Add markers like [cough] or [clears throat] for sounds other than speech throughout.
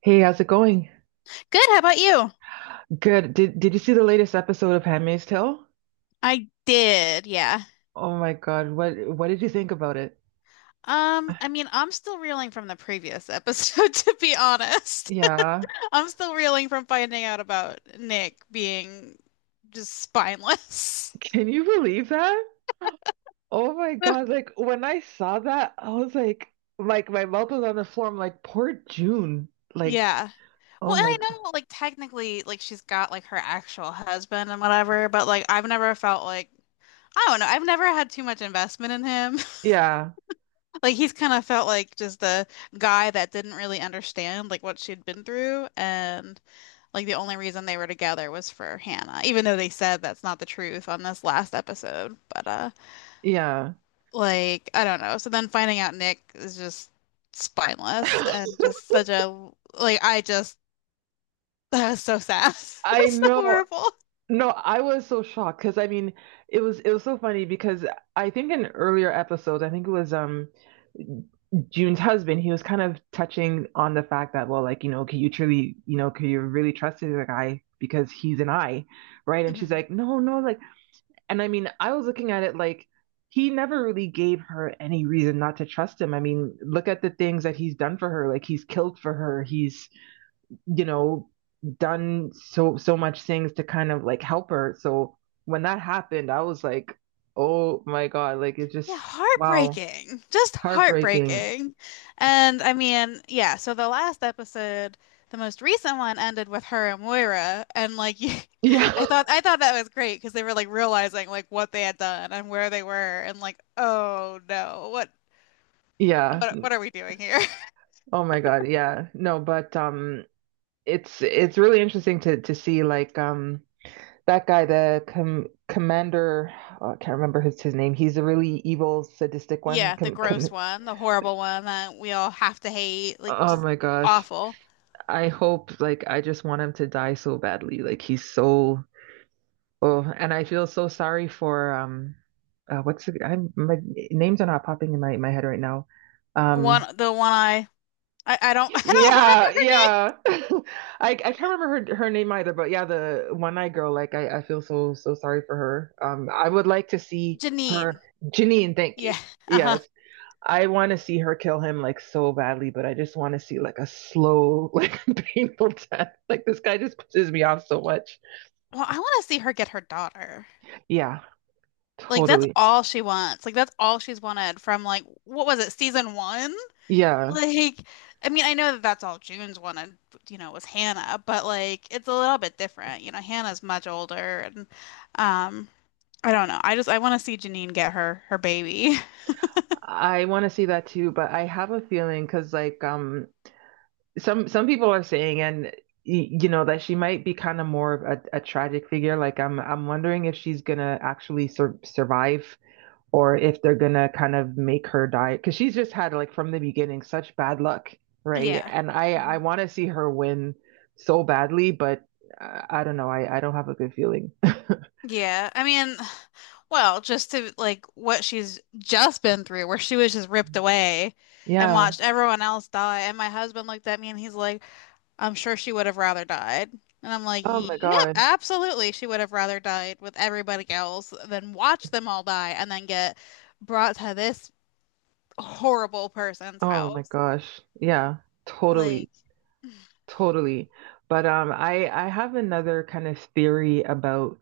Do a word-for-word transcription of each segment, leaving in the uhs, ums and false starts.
Hey, how's it going? Good. How about you? Good. Did did you see the latest episode of Handmaid's Tale? I did. Yeah. Oh my God, what what did you think about it? Um, I mean, I'm still reeling from the previous episode, [laughs] to be honest. [laughs] Yeah. I'm still reeling from finding out about Nick being just spineless. [laughs] Can you believe that? Oh my [laughs] God, like when I saw that, I was like like my mouth was on the floor. I'm like, poor June. Like, Yeah. oh Well, and my I God. know, like, technically, like, she's got, like, her actual husband and whatever, but, like, I've never felt like, I don't know, I've never had too much investment in him. [laughs] Yeah. Like, he's kind of felt like just the guy that didn't really understand, like, what she'd been through. And like the only reason they were together was for Hannah, even though they said that's not the truth on this last episode. But uh Yeah. like I don't know. So then finding out Nick is just spineless and [laughs] just such a, like, I just, [laughs] that was so sad. [laughs] I That's so know. horrible. No, I was so shocked because I mean, it was it was so funny because I think in earlier episodes, I think it was um June's husband, he was kind of touching on the fact that, well, like, you know, can you truly, you know, can you really trust the guy because he's an eye, right? And she's Mhm. like, no, no, like, and I mean, I was looking at it like he never really gave her any reason not to trust him. I mean, look at the things that he's done for her. Like, he's killed for her. He's, you know, done so so much things to kind of like help her. So when that happened, I was like, oh my God, like it's Yeah, just wow, heartbreaking. Just heartbreaking. heartbreaking. And I mean, yeah, so the last episode, the most recent one ended with her and Moira and like, [laughs] you, Yeah. I thought [laughs] I thought that was great because they were like realizing like what they had done and where they were and like, oh no, what Yeah. what what are we doing here? [laughs] Oh my God. Yeah. No, but um it's it's really interesting to to see like um that guy, the com commander, oh, I can't remember his his name. He's a really evil, sadistic one. Yeah, the Com com gross one, the horrible one that we all have to hate, like oh just my gosh. awful. I hope like I just want him to die so badly. Like he's so oh, and I feel so sorry for um, uh, what's the, I'm my names are not popping in my my head right now. Um, One the one I I, I don't, [laughs] I don't remember yeah, her yeah. [laughs] I I can't remember her her name either, but yeah, the one-eyed girl. Like I I feel so so sorry for her. Um, I would like to see name. Janine. her, Janine. Thank Yeah. you. Uh-huh. Yes, I want to see her kill him like so badly, but I just want to see like a slow, [laughs] like painful death. Like this guy just pisses me off so much. Well, I want to see her get her daughter. Yeah, Like that's totally. all she wants. Like that's all she's wanted from, like, what was it, season one? Yeah. Like, I mean, I know that that's all June's wanted, you know, was Hannah, but like it's a little bit different. You know, Hannah's much older, and um, I don't know. I just I want to see Janine get her her baby. [laughs] I want to see that too, but I have a feeling because like um some some people are saying and y- you know that she might be kind of more of a, a tragic figure. Like I'm I'm wondering if she's gonna actually sur survive or if they're gonna kind of make her die because she's just had like from the beginning such bad luck, right? Yeah. And I I Mhm. want to see her win so badly, but uh, I don't know. I I don't have a good feeling. [laughs] Yeah, I mean, well, just to like what she's just been through, where she was just ripped away and Yeah. watched everyone else die. And my husband looked at me and he's like, "I'm sure she would have rather died." And I'm like, Oh my yep, God. absolutely. She would have rather died with everybody else than watch them all die and then get brought to this horrible person's Oh my house. gosh. Yeah. Totally. Like, Totally. But um I I have another kind of theory about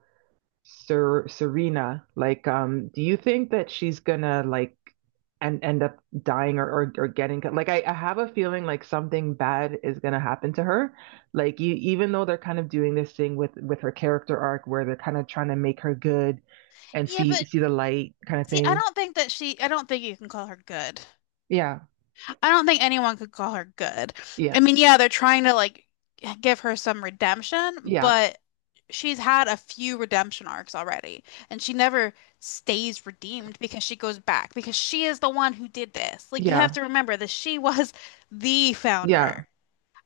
Ser Serena. Like um do you think that she's gonna like and end up dying or or, or getting like I, I have a feeling like something bad is gonna happen to her. Like you even though they're kind of doing this thing with with her character arc where they're kind of trying to make her good and yeah, see but see the light kind of see, I thing. don't think that she, I don't think you can call her good. Yeah. I don't think anyone could call her good. Yeah. I mean, yeah, they're trying to like give her some redemption, Yeah. but she's had a few redemption arcs already, and she never stays redeemed because she goes back because she is the one who did this. Like you have Yeah. to remember that she [laughs] was the founder Yeah.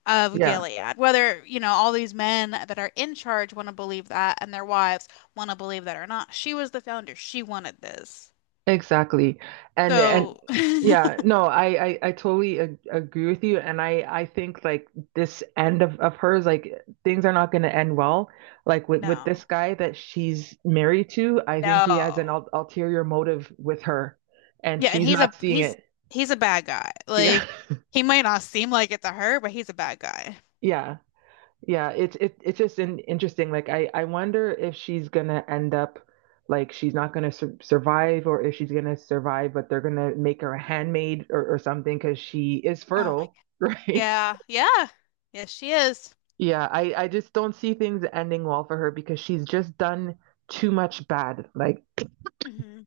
of Yeah. Gilead. Whether, you know, all these men that are in charge want to believe that and their wives want to believe that or not, she was the founder. She wanted this. Exactly. And and So, [laughs] yeah, no, I I, I totally ag agree with you and I I think like this end of of hers like things are not going to end well. Like with with this no. guy that she's married to, I think he has an No. ul ulterior motive with her and Yeah, and she's he's not a seeing he's it. he's a bad guy. Yeah. Like [laughs] he might not seem like it to her, but he's a bad guy. Yeah. Yeah, it's it, it's just an interesting. Like I I wonder if she's gonna end up like she's not gonna sur survive, or if she's gonna survive, but they're gonna make her a handmaid or or something because she is Oh my God. fertile, [laughs] right? Yeah, yeah. Yes, she is. Yeah, I I just don't see things ending well for her because she's just done too much bad. Like Hmm.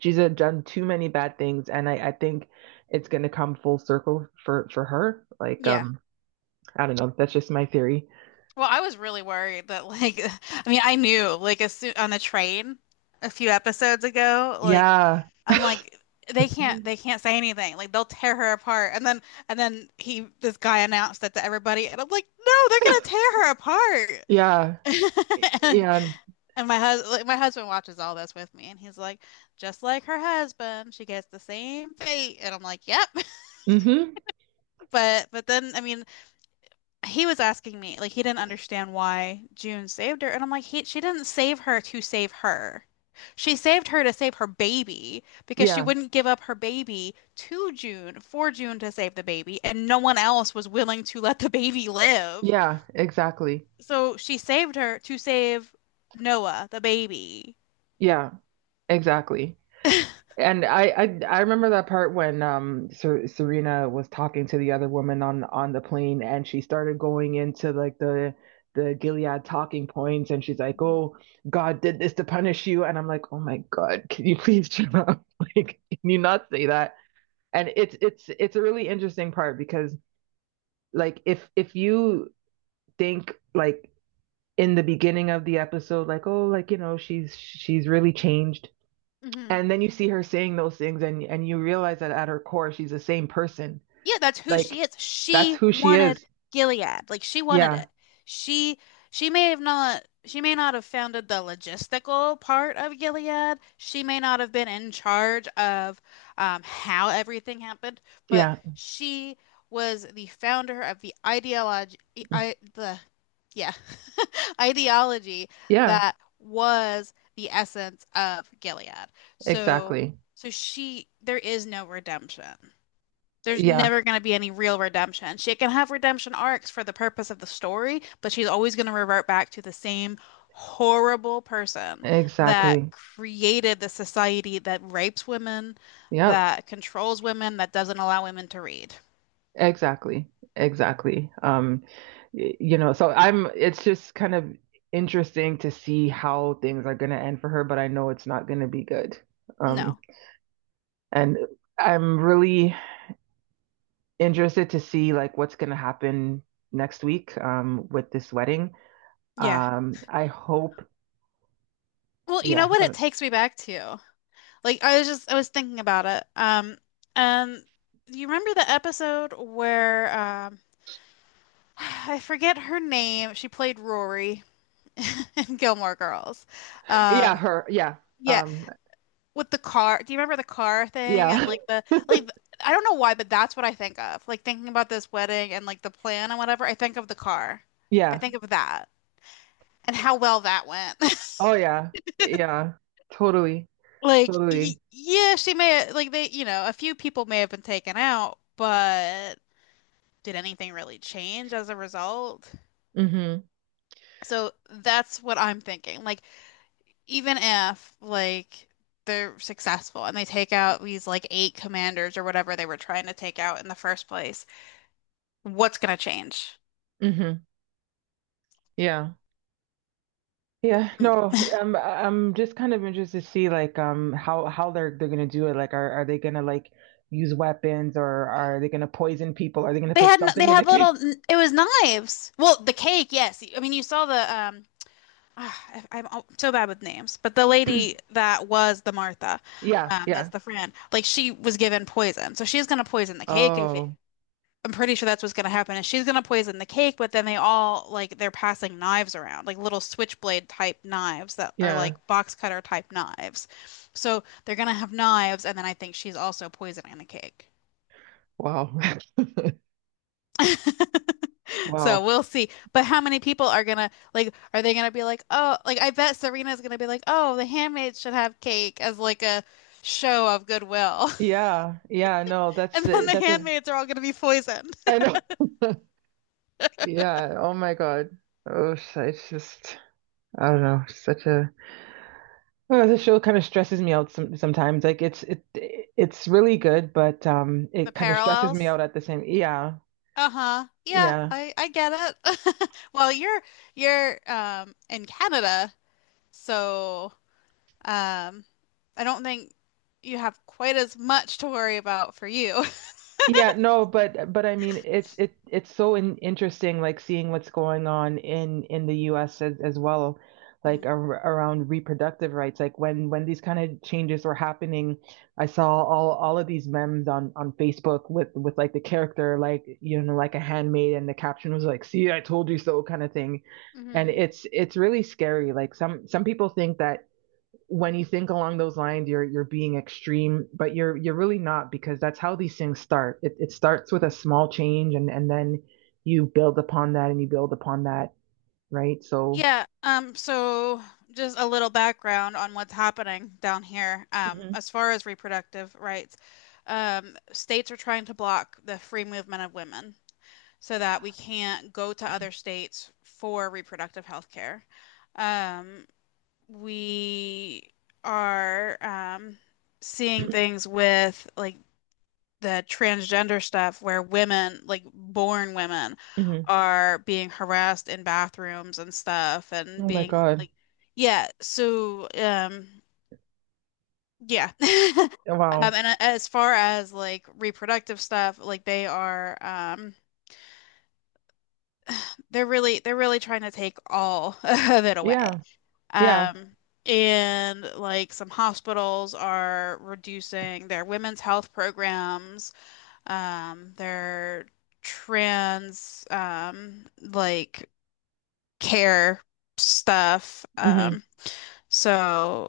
she's uh, done too many bad things, and I I think it's gonna come full circle for for her. Like Yeah. um I don't know, that's just my theory. Well, I was really worried that, like, [laughs] I mean, I knew like as soon on the train a few episodes ago, like Yeah, I'm like they can't they can't say anything. Like they'll tear her apart. And then and then he this guy announced that to everybody and I'm like, "No, they're gonna tear her apart." yeah, [laughs] yeah. And my husband, like, my husband watches all this with me, and he's like, just like her husband, she gets the same fate. And I'm like, yep. [laughs] hmm But but then I mean, he was asking me like he didn't understand why June saved her, and I'm like, he she didn't save her to save her. She saved her to save her baby because she Yeah, wouldn't give up her baby to June for June to save the baby, and no one else was willing to let the baby live. yeah, exactly. So she saved her to save Noah, the baby. Yeah, exactly. And I, I I remember that part when um Ser Serena was talking to the other woman on on the plane and she started going into like the the Gilead talking points and she's like, Mhm. "Oh, God did this to punish you." And I'm like, "Oh my God, can you [laughs] please shut up? [laughs] Like, can you not say that?" And it's it's it's a really interesting part because like if if you think like in the beginning of the episode like oh like you know she's she's really changed Mhm. and then you see her saying those things and and you realize that at her core she's the same person Yeah, that's who she like is. that's She who she wanted is Gilead. Like she wanted yeah it. She she may have not she may not have founded the logistical part of Gilead. She may not have been in charge of um, how everything happened, but yeah she was the founder of the ideology, I the yeah, [laughs] ideology yeah that was the essence of Gilead. So exactly so she there is no redemption. There's yeah never going to be any real redemption. She can have redemption arcs for the purpose of the story, but she's always going to revert back to the same horrible person that exactly created the society that rapes women, yeah that controls women, that doesn't allow women to read. exactly exactly um y- you know so I'm it's just kind of interesting to see how things are going to end for her but I know it's not going to be good um No. and I'm really interested to see like what's going to happen next week, um, with this wedding. Yeah. Um, I hope, Well, you yeah, know what it takes me back to? Like I was just I was thinking about it. Um and you remember the episode where um [sighs] I forget her name. She played Rory [laughs] and Gilmore Girls. yeah, Um, her, yeah, yeah, um, with the car. Do you remember the car thing and yeah, like the, like, I don't know why, but that's what I think of. Like thinking about this wedding and like the plan and whatever, I think of the car. [laughs] I yeah, think of that and how well that went. [laughs] oh yeah, yeah, totally, Like y totally. yeah, she may like they, you know, a few people may have been taken out, but did anything really change as a result? Hmm So that's what I'm thinking. Like even if like they're successful and they take out these like eight commanders or whatever they were trying to take out in the first place, what's gonna change? hmm Yeah. Yeah, no, They um, I- I'm just kind of interested to see like um how how they're they're gonna do it. Like, are are they gonna like use weapons or are they gonna poison people? Are they gonna put had they something in the [laughs] had little cake? it was knives. Well, the cake, yes. I mean, you saw the, um ah, I- am so bad with names, but the lady [clears throat] that was the Martha, Yeah, um, that's yeah. the friend, like she was given poison, so she's gonna poison the cake, if it Oh, I'm pretty sure that's what's gonna happen. And she's gonna poison the cake, but then they all, like, they're passing knives around, like little switchblade type knives that are yeah. like box cutter type knives. So they're gonna have knives, and then I think she's also poisoning the cake. Wow. [laughs] So Wow. we'll see. But how many people are gonna, like? Are they gonna be like, oh, like I bet Serena's gonna be like, oh, the handmaids should have cake as like a show of goodwill, Yeah. Yeah. No, [laughs] that's and then a- the that's a handmaids are all gonna be poisoned. I know. [laughs] Yeah. Oh my God. Oh, sh- it's just I don't know. Such a oh, the show kind of stresses me out some, sometimes. Like it's it it's really good, but um, The it kind of stresses me parallels. out at the same. Yeah. Uh-huh. Yeah, Yeah. I I get it. [laughs] Well, you're you're um in Canada, so um I don't think you have quite as much to worry about for you. [laughs] Yeah, no, but but I mean it's it it's so in, interesting like seeing what's going on in in the U S as, as well like ar around reproductive rights like when when these kind of changes were happening I saw all all of these memes on on Facebook with with like the character like you know like a handmaid and the caption was like see I told you so kind of thing and Mm-hmm. it's it's really scary like some some people think that when you think along those lines you're you're being extreme but you're you're really not because that's how these things start it, it starts with a Hmm. small change and and then you build upon that and you build upon that right so Yeah, um, so just a little background on what's happening down here, um, mm-hmm. as far as reproductive rights. Um, states are trying to block the free movement of women so that we can't go to other states for reproductive health care. Um, we are um, seeing [clears throat] things with like the transgender stuff where women, like born women, Mm-hmm. are being harassed in bathrooms and stuff and oh my being god like, yeah, so um, yeah. [laughs] Um, wow and uh, as far as like reproductive stuff, like they are um, They're really they're really trying to take all [laughs] of it away. yeah yeah Um, and like some hospitals are reducing their women's health programs, um, their trans, um, like, care stuff. mm-hmm. Um, so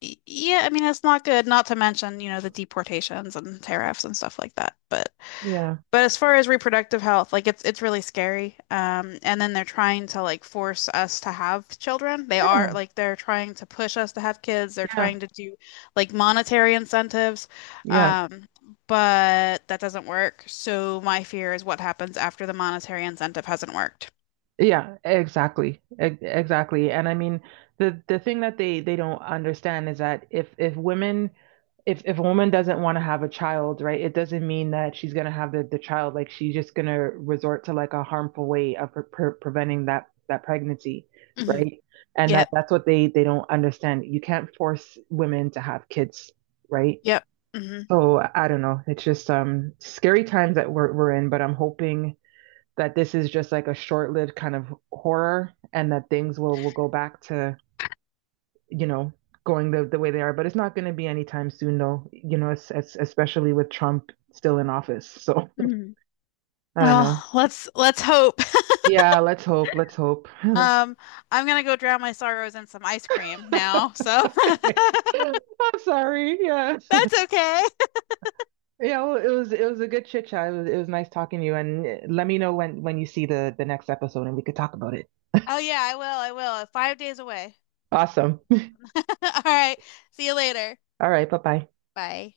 y- yeah, I mean it's not good, not to mention, you know, the deportations and tariffs and stuff like that. But yeah but as far as reproductive health, like it's it's really scary. Um, and then they're trying to like force us to have children. They yeah are, like, they're trying to push us to have kids. They're yeah trying to do like monetary incentives. yeah Um, but that doesn't work. So my fear is what happens after the monetary incentive hasn't worked. Yeah, exactly. E- Exactly. And I mean, the the thing that they they don't understand is that if if women if if a woman doesn't want to have a child, right, it doesn't mean that she's gonna have the the child. Like she's just gonna resort to like a harmful way of pre pre preventing that that pregnancy, Hmm. right? And that Yep. that's what they they don't understand. You can't force women to have kids, right? Yep. Hmm. So I don't know. It's just um scary times that we're we're in, but I'm hoping that this is just like a short-lived kind of horror and that things will will go back to, you know, going the, the way they are, but it's not going to be anytime soon though, you know, it's, it's, especially with Trump still in office. So, Hmm. I don't know. Well, let's let's hope. [laughs] Yeah, let's hope, let's hope. [laughs] Um, I'm gonna go drown my sorrows in some ice cream now, so Okay. [laughs] I'm sorry. Yeah. that's okay. Yeah, well, it was it was a good chit chat. It was, it was nice talking to you and let me know when when you see the the next episode and we could talk about it. Oh yeah, I will. I will. uh, Five days away. Awesome. [laughs] All right. See you later. All right, bye-bye. Bye.